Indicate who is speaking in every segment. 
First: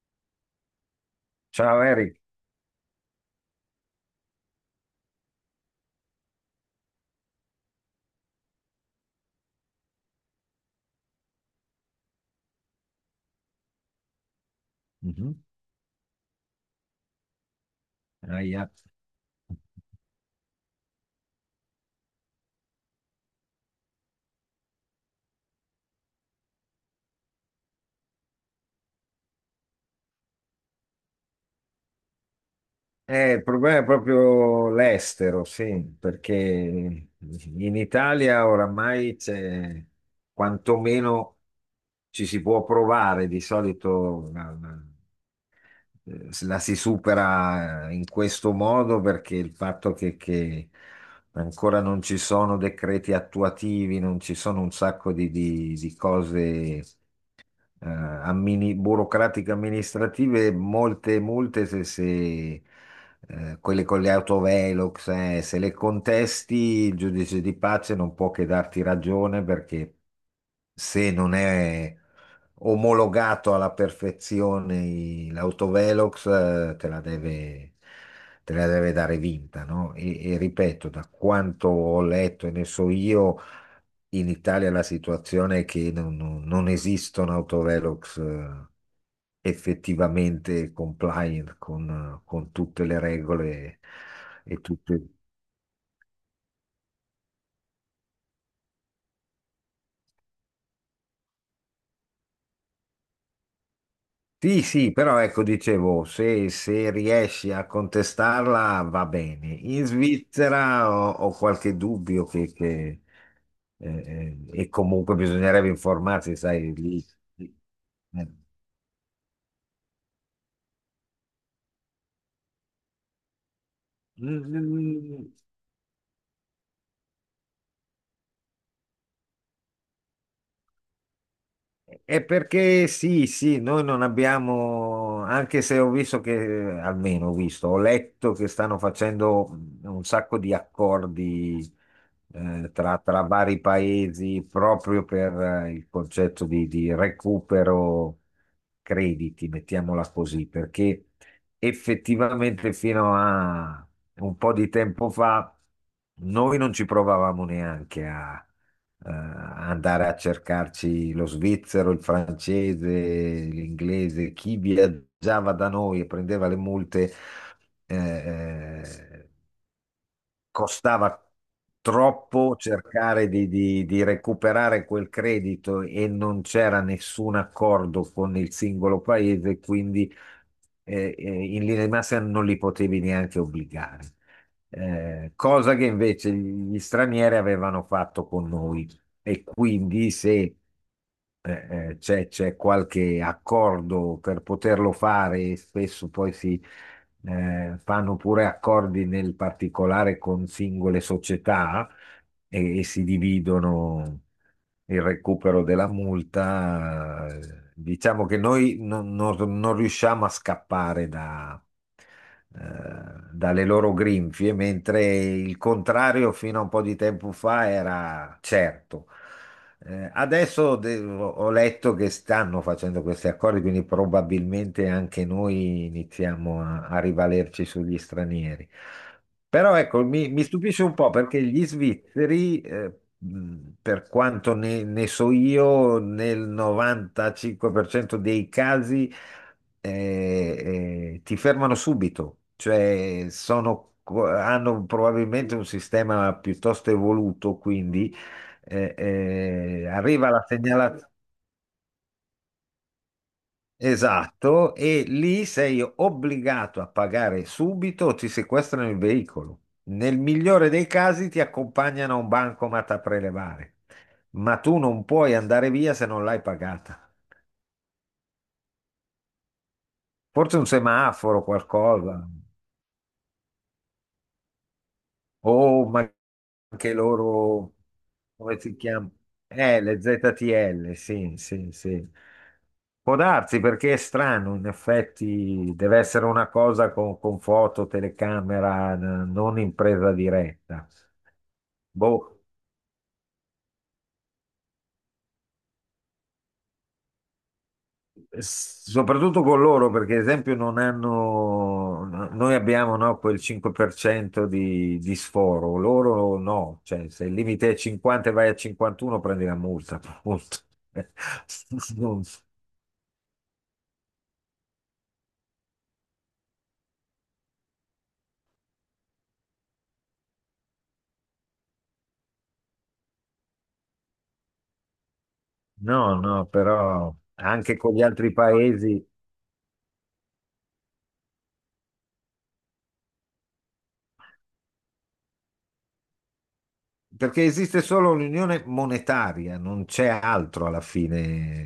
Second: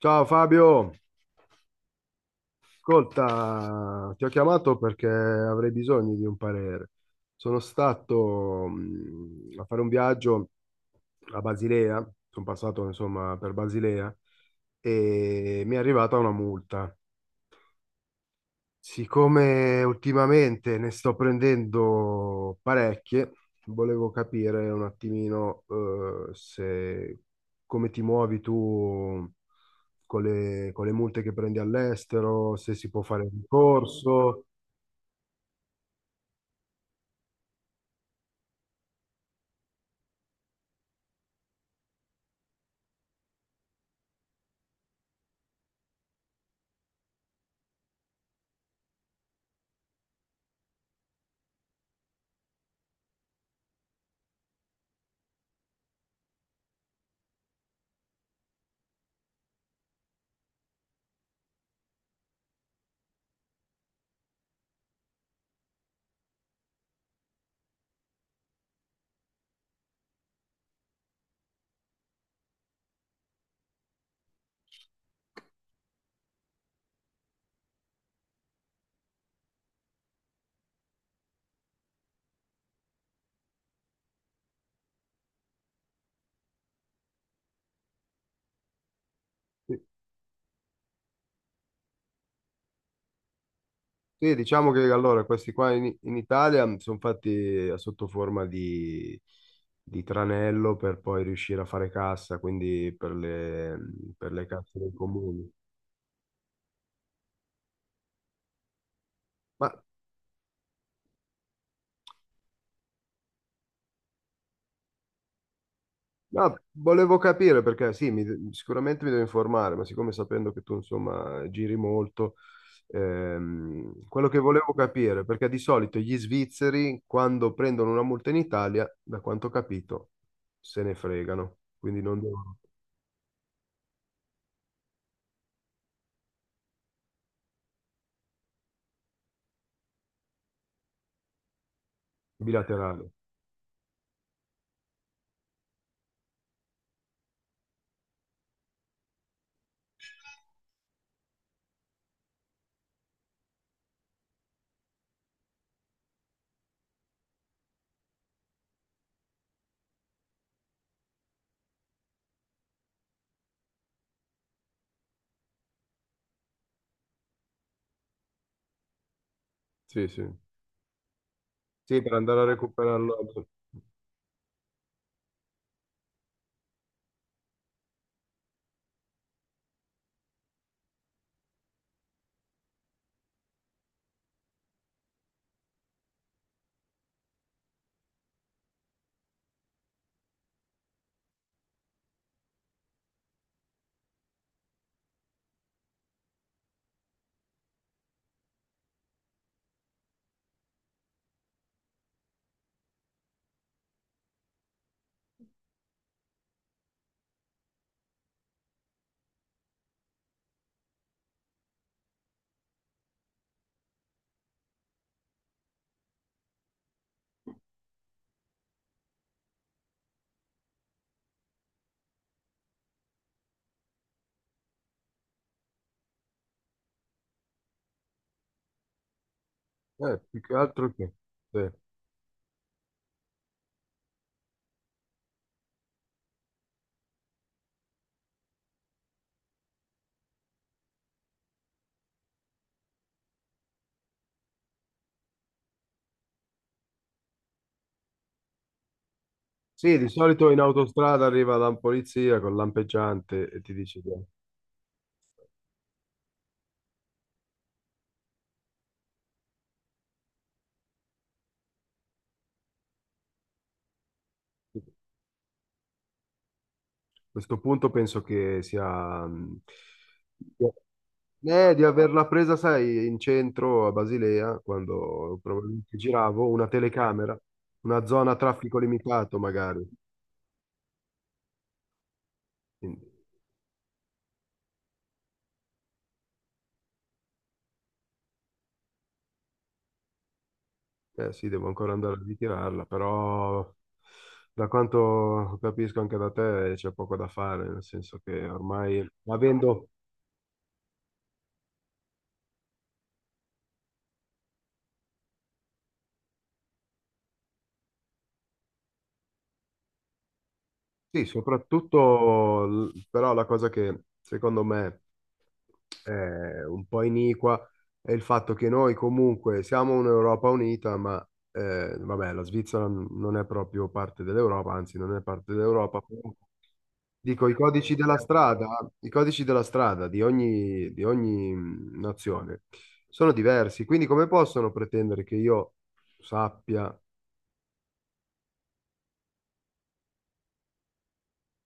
Speaker 1: Ciao Fabio,
Speaker 2: Ciao Eric.
Speaker 1: ascolta, ti ho chiamato perché avrei bisogno di un parere. Sono stato a fare un viaggio a Basilea, sono passato insomma per Basilea
Speaker 2: Mhm.
Speaker 1: e mi è arrivata una multa.
Speaker 2: Ahia.
Speaker 1: Siccome ultimamente ne sto prendendo parecchie, volevo capire un attimino se come ti muovi tu con con le multe che prendi all'estero, se si può fare
Speaker 2: Il problema è
Speaker 1: ricorso.
Speaker 2: proprio l'estero, sì, perché in Italia oramai c'è quantomeno ci si può provare. Di solito la si supera in questo modo perché il fatto che ancora non ci sono decreti attuativi, non ci sono un sacco di di cose. Burocratiche amministrative, molte multe se, se, quelle con le autovelox, se le contesti, il giudice di pace non può che darti ragione perché se non è omologato alla perfezione l'autovelox, te la deve dare vinta, no? E ripeto, da quanto ho letto e ne so io, in Italia la situazione è che non esistono autovelox
Speaker 1: Sì,
Speaker 2: effettivamente compliant con tutte le regole
Speaker 1: sì,
Speaker 2: e
Speaker 1: diciamo che
Speaker 2: tutte...
Speaker 1: allora questi qua in Italia sono fatti a sotto forma di tranello per poi riuscire a fare cassa, quindi per per le
Speaker 2: Sì,
Speaker 1: casse
Speaker 2: sì,
Speaker 1: dei
Speaker 2: però ecco,
Speaker 1: comuni.
Speaker 2: dicevo, se riesci a contestarla va bene.
Speaker 1: Ma
Speaker 2: In Svizzera ho qualche dubbio eh, e comunque bisognerebbe informarsi,
Speaker 1: no,
Speaker 2: sai, lì.
Speaker 1: volevo
Speaker 2: lì-
Speaker 1: capire perché sì,
Speaker 2: eh.
Speaker 1: sicuramente mi devo informare, ma siccome sapendo che tu insomma giri molto, quello che volevo capire,
Speaker 2: Mm.
Speaker 1: perché di solito gli svizzeri quando prendono una multa in Italia, da quanto ho capito, se ne fregano, quindi non
Speaker 2: È
Speaker 1: devono,
Speaker 2: perché sì, sì, noi non abbiamo, anche se ho visto che, almeno ho visto, ho letto che stanno facendo un sacco di accordi, tra,
Speaker 1: bilaterale.
Speaker 2: tra vari paesi proprio per il concetto di recupero crediti, mettiamola così, perché effettivamente fino a un po' di tempo fa noi non ci provavamo neanche a andare a cercarci lo svizzero, il francese, l'inglese, chi viaggiava da noi e prendeva le multe. eh, eh,
Speaker 1: Sì, sì.
Speaker 2: Costava
Speaker 1: Sì, per andare a
Speaker 2: troppo
Speaker 1: recuperarlo.
Speaker 2: cercare di recuperare quel credito e non c'era nessun accordo con il singolo paese, quindi in linea di massima non li potevi neanche obbligare. Cosa che invece gli stranieri avevano fatto con noi. E quindi se c'è qualche accordo per poterlo fare e spesso poi si fanno pure accordi nel particolare con singole società e si dividono il recupero della multa. Diciamo che noi non riusciamo a scappare eh, dalle loro grinfie, mentre il contrario fino a un po' di tempo fa era certo. Adesso ho letto che stanno facendo questi accordi, quindi probabilmente anche noi iniziamo a rivalerci sugli stranieri. Però ecco, mi,
Speaker 1: Più
Speaker 2: mi
Speaker 1: che
Speaker 2: stupisce
Speaker 1: altro
Speaker 2: un po'
Speaker 1: che...
Speaker 2: perché gli
Speaker 1: Sì.
Speaker 2: svizzeri, per quanto ne so io, nel 95% dei casi, eh, ti fermano subito, cioè hanno probabilmente un sistema piuttosto evoluto, quindi eh,
Speaker 1: Sì, di
Speaker 2: arriva la
Speaker 1: solito in
Speaker 2: segnalazione.
Speaker 1: autostrada arriva la polizia con lampeggiante e ti dice...
Speaker 2: Esatto, e lì sei obbligato a pagare subito o ti sequestrano il veicolo. Nel migliore dei casi ti accompagnano a un bancomat a prelevare, ma tu non puoi andare via se non l'hai pagata.
Speaker 1: Questo punto penso che sia
Speaker 2: Forse un semaforo,
Speaker 1: di
Speaker 2: qualcosa.
Speaker 1: averla presa, sai, in centro a Basilea, quando
Speaker 2: Oh,
Speaker 1: probabilmente
Speaker 2: ma
Speaker 1: giravo, una
Speaker 2: anche
Speaker 1: telecamera,
Speaker 2: loro,
Speaker 1: una zona a
Speaker 2: come si
Speaker 1: traffico
Speaker 2: chiama?
Speaker 1: limitato magari.
Speaker 2: Le ZTL, sì, sì, sì.
Speaker 1: Quindi,
Speaker 2: Può darsi perché è strano, in effetti deve essere una cosa con foto, telecamera, non in presa diretta.
Speaker 1: eh sì, devo ancora andare a
Speaker 2: Boh.
Speaker 1: ritirarla, però da quanto capisco anche da te c'è poco da fare, nel senso che ormai
Speaker 2: Soprattutto con
Speaker 1: avendo,
Speaker 2: loro, perché ad esempio non hanno, noi abbiamo no, quel 5% di sforo, loro no, cioè se il limite è 50 e vai a 51 prendi la multa, appunto.
Speaker 1: sì, soprattutto, però la cosa che secondo me un po' iniqua è il fatto che noi comunque siamo un'Europa unita, ma vabbè, la Svizzera non è proprio parte dell'Europa, anzi non è parte dell'Europa.
Speaker 2: No,
Speaker 1: Però
Speaker 2: no, però
Speaker 1: dico, i
Speaker 2: anche con
Speaker 1: codici
Speaker 2: gli
Speaker 1: della
Speaker 2: altri
Speaker 1: strada,
Speaker 2: paesi,
Speaker 1: i codici della strada di ogni nazione sono diversi, quindi come possono pretendere che io sappia.
Speaker 2: perché esiste solo l'unione monetaria, non c'è altro alla fine.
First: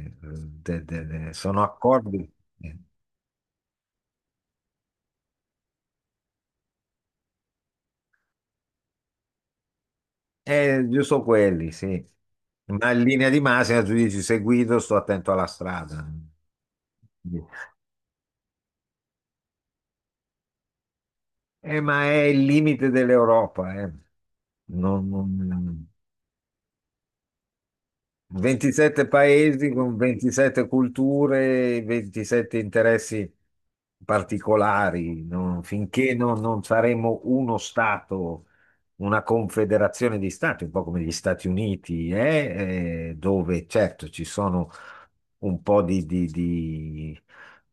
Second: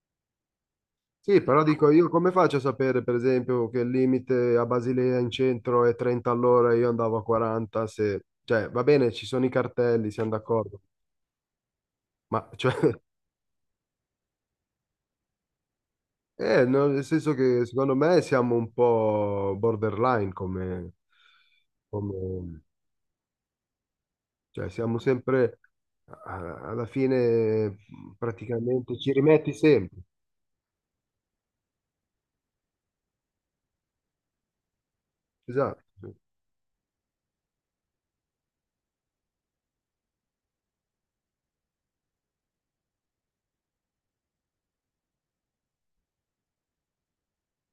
Speaker 2: eh,
Speaker 1: Sì, però
Speaker 2: Sono
Speaker 1: dico io
Speaker 2: accordi.
Speaker 1: come faccio a sapere, per esempio, che il limite a Basilea in centro è 30 all'ora e io andavo a 40, se... Cioè, va bene, ci sono i cartelli, siamo d'accordo,
Speaker 2: Giusto quelli, sì.
Speaker 1: ma cioè,
Speaker 2: Ma in linea di massima tu dici se guido sto attento alla strada.
Speaker 1: no, nel senso che secondo me siamo un po' borderline come...
Speaker 2: Ma è il
Speaker 1: come-
Speaker 2: limite dell'Europa, eh.
Speaker 1: cioè, siamo
Speaker 2: Non-
Speaker 1: sempre,
Speaker 2: non-
Speaker 1: alla fine, praticamente,
Speaker 2: 27
Speaker 1: ci rimetti
Speaker 2: paesi con
Speaker 1: sempre.
Speaker 2: 27 culture, 27 interessi particolari, no?
Speaker 1: Esatto.
Speaker 2: Finché
Speaker 1: Sì.
Speaker 2: non saremo uno Stato, una confederazione di Stati, un po' come gli Stati Uniti, dove certo ci sono un po' di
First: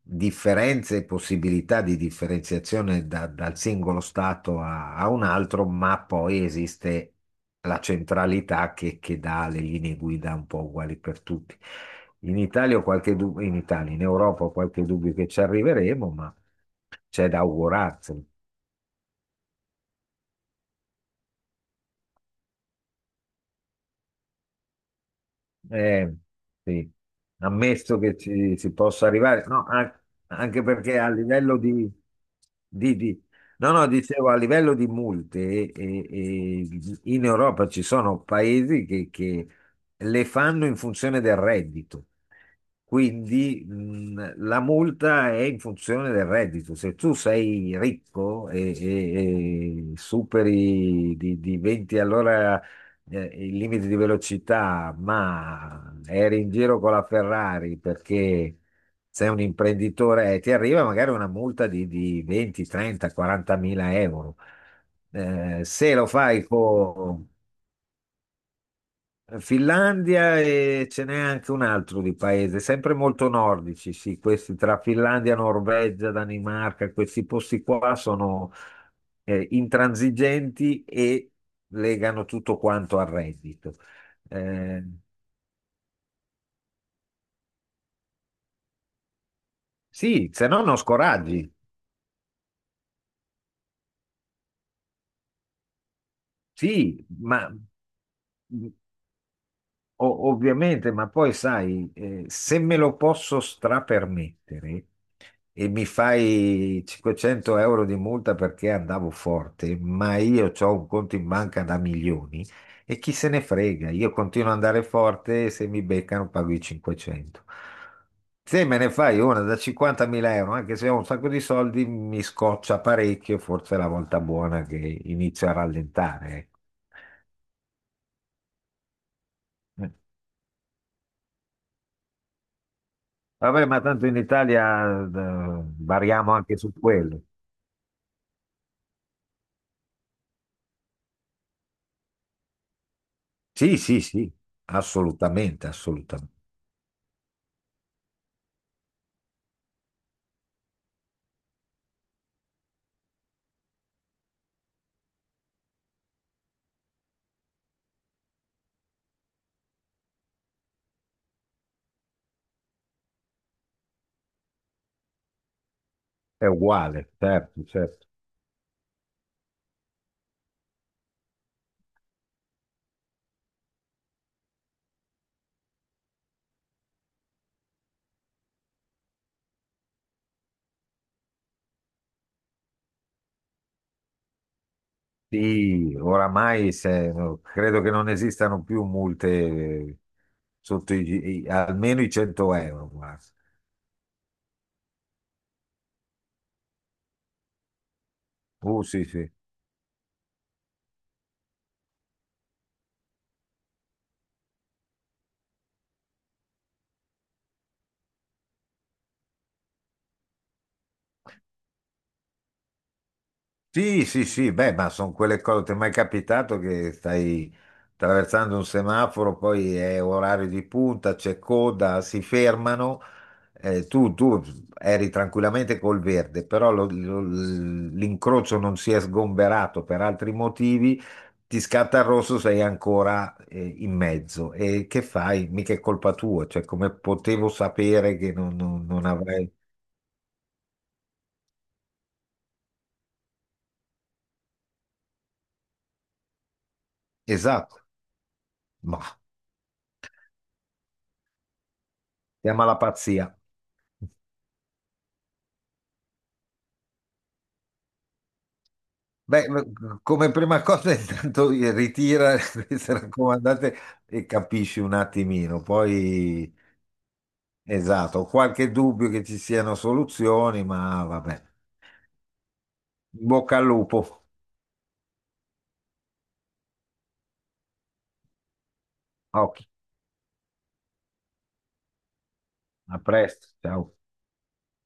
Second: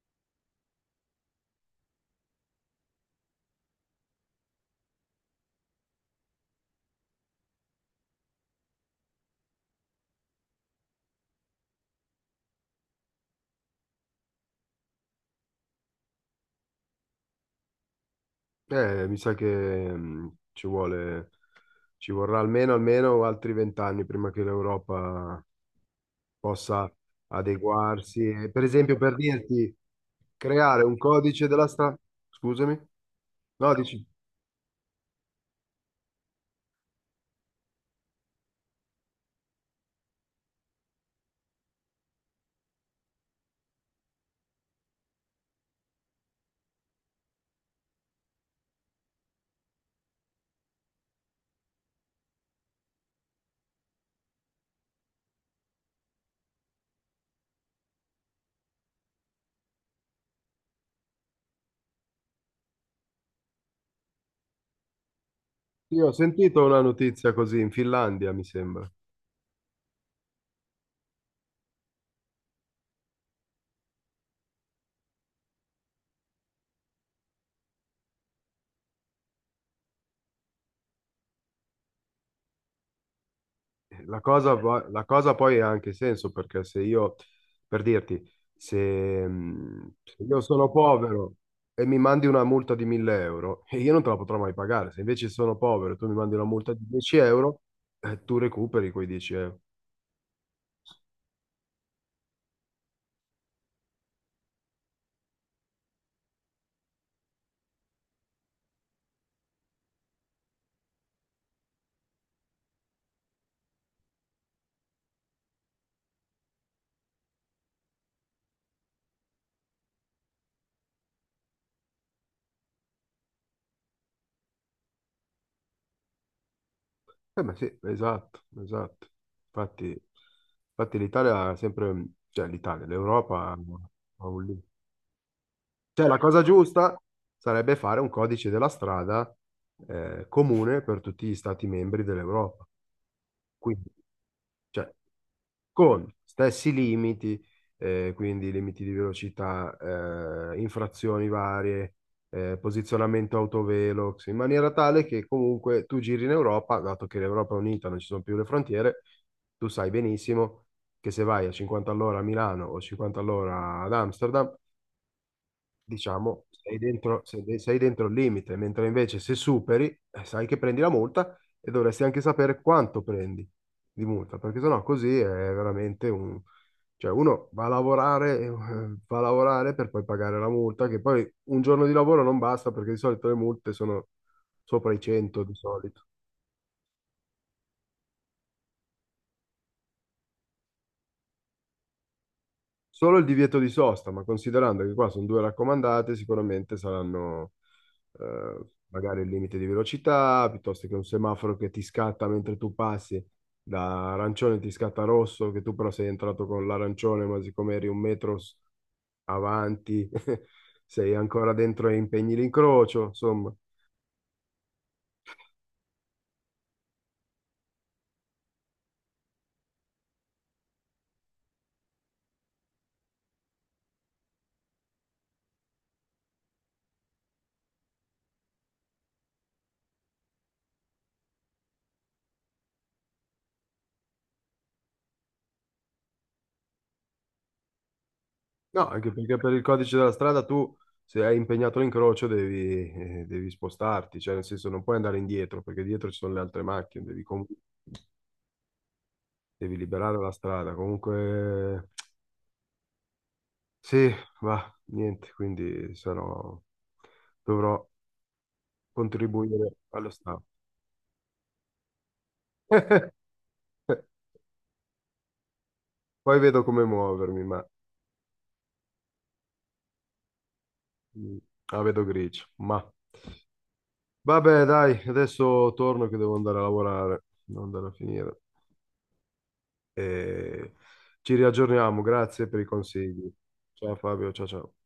Speaker 2: differenze e possibilità di differenziazione dal singolo Stato a un altro, ma poi esiste la centralità che dà le linee guida un po' uguali per tutti. In Italia, in Europa ho qualche dubbio che ci arriveremo, ma c'è da augurarsi.
Speaker 1: Mi sa che ci vuole, ci vorrà almeno, almeno altri vent'anni prima che l'Europa
Speaker 2: Eh,
Speaker 1: possa
Speaker 2: sì. Ammesso che
Speaker 1: adeguarsi. E,
Speaker 2: ci
Speaker 1: per
Speaker 2: si
Speaker 1: esempio,
Speaker 2: possa
Speaker 1: per
Speaker 2: arrivare, no,
Speaker 1: dirti,
Speaker 2: anche
Speaker 1: creare un
Speaker 2: perché a
Speaker 1: codice
Speaker 2: livello
Speaker 1: della strada. Scusami?
Speaker 2: di- di- no,
Speaker 1: No,
Speaker 2: no,
Speaker 1: dici,
Speaker 2: dicevo, a livello di multe, eh, eh, in Europa ci sono paesi che le fanno in funzione del reddito. Quindi la multa è in funzione del reddito. Se tu sei ricco e superi di 20 all'ora, il limite di velocità, ma eri in giro con la Ferrari perché sei un imprenditore e ti arriva magari una multa di 20, 30, 40 mila euro. Se lo
Speaker 1: io ho
Speaker 2: fai
Speaker 1: sentito una
Speaker 2: con
Speaker 1: notizia così in Finlandia, mi sembra.
Speaker 2: Finlandia e ce n'è anche un altro di paese, sempre molto nordici, sì, questi tra Finlandia, Norvegia, Danimarca, questi posti qua sono intransigenti e legano tutto quanto al reddito.
Speaker 1: La cosa,
Speaker 2: Eh,
Speaker 1: la cosa poi ha anche senso perché se io, per dirti, se, se
Speaker 2: sì,
Speaker 1: io
Speaker 2: se no
Speaker 1: sono
Speaker 2: non
Speaker 1: povero
Speaker 2: scoraggi.
Speaker 1: e mi mandi una multa di 1000 euro, e io non te la potrò mai pagare. Se invece sono povero e tu mi mandi una multa di
Speaker 2: Sì,
Speaker 1: 10
Speaker 2: ma
Speaker 1: euro, tu recuperi quei 10 euro.
Speaker 2: Ovviamente, ma poi sai, se me lo posso strapermettere e mi fai 500 euro di multa perché andavo forte, ma io ho un conto in banca da milioni e chi se ne frega, io continuo ad andare forte e se mi beccano pago i 500. Se me ne fai una da 50.000 euro, anche se ho un sacco di soldi, mi scoccia parecchio, forse è la volta buona che inizio a rallentare, ecco.
Speaker 1: Ma sì, esatto, esatto. Infatti, infatti l'Italia ha sempre, cioè l'Italia, l'Europa
Speaker 2: Vabbè, ma tanto in
Speaker 1: ha un limite.
Speaker 2: Italia,
Speaker 1: Cioè, la
Speaker 2: variamo
Speaker 1: cosa
Speaker 2: anche su
Speaker 1: giusta
Speaker 2: quello.
Speaker 1: sarebbe fare un codice della strada comune per tutti gli stati membri dell'Europa.
Speaker 2: Sì,
Speaker 1: Quindi,
Speaker 2: sì, sì,
Speaker 1: cioè,
Speaker 2: assolutamente,
Speaker 1: con
Speaker 2: assolutamente.
Speaker 1: stessi limiti, quindi limiti di velocità, infrazioni varie, posizionamento autovelox, in maniera tale che comunque tu giri in Europa, dato che l'Europa è unita, non ci sono più le frontiere, tu sai benissimo che se vai a 50 all'ora a Milano o 50 all'ora ad Amsterdam,
Speaker 2: È
Speaker 1: diciamo, sei
Speaker 2: uguale,
Speaker 1: dentro,
Speaker 2: certo,
Speaker 1: sei dentro
Speaker 2: certo.
Speaker 1: il limite, mentre invece se superi, sai che prendi la multa e dovresti anche sapere quanto prendi di multa, perché sennò così è veramente un... Cioè uno va a lavorare per poi pagare la multa, che poi un giorno di lavoro non basta perché di solito le multe sono sopra i 100 di
Speaker 2: Sì,
Speaker 1: solito.
Speaker 2: oramai credo che non esistano più multe sotto almeno i 100 euro,
Speaker 1: Solo
Speaker 2: guarda.
Speaker 1: il divieto di sosta, ma considerando che qua sono due raccomandate, sicuramente saranno
Speaker 2: Sì,
Speaker 1: magari il
Speaker 2: sì.
Speaker 1: limite di velocità, piuttosto che un semaforo che ti scatta mentre tu passi da arancione ti scatta rosso, che tu però sei entrato con l'arancione, ma siccome eri un metro avanti, sei ancora dentro e impegni l'incrocio, insomma.
Speaker 2: Sì, sì, sì, beh, ma sono quelle cose, ti è mai capitato che stai attraversando un semaforo, poi è orario di punta, c'è coda, si fermano, tu eri tranquillamente col verde, però l'incrocio non si è sgomberato per altri motivi, ti scatta il rosso, sei ancora, in mezzo. E che fai? Mica è colpa tua, cioè come potevo sapere che
Speaker 1: No,
Speaker 2: non
Speaker 1: anche perché
Speaker 2: avrei...
Speaker 1: per il codice della strada tu, se hai impegnato l'incrocio, devi, devi spostarti, cioè nel senso non puoi andare indietro, perché dietro ci sono le altre macchine, devi comunque
Speaker 2: Esatto, ma
Speaker 1: devi liberare la strada. Comunque,
Speaker 2: chiama la pazzia.
Speaker 1: sì, va, niente, quindi sarò, dovrò
Speaker 2: Beh, ma
Speaker 1: contribuire allo
Speaker 2: come
Speaker 1: Stato.
Speaker 2: prima cosa intanto ritira queste raccomandate
Speaker 1: Eh,
Speaker 2: e capisci un attimino,
Speaker 1: Poi
Speaker 2: poi
Speaker 1: vedo come muovermi, ma
Speaker 2: esatto, ho qualche dubbio che ci siano soluzioni, ma
Speaker 1: mm,
Speaker 2: vabbè.
Speaker 1: la vedo grigio. Ma
Speaker 2: In bocca al lupo,
Speaker 1: vabbè, dai, adesso torno che devo andare a lavorare, devo andare a finire.
Speaker 2: occhi,
Speaker 1: E ci riaggiorniamo, grazie per i
Speaker 2: a
Speaker 1: consigli.
Speaker 2: presto,
Speaker 1: Ciao
Speaker 2: ciao.
Speaker 1: Fabio, ciao ciao.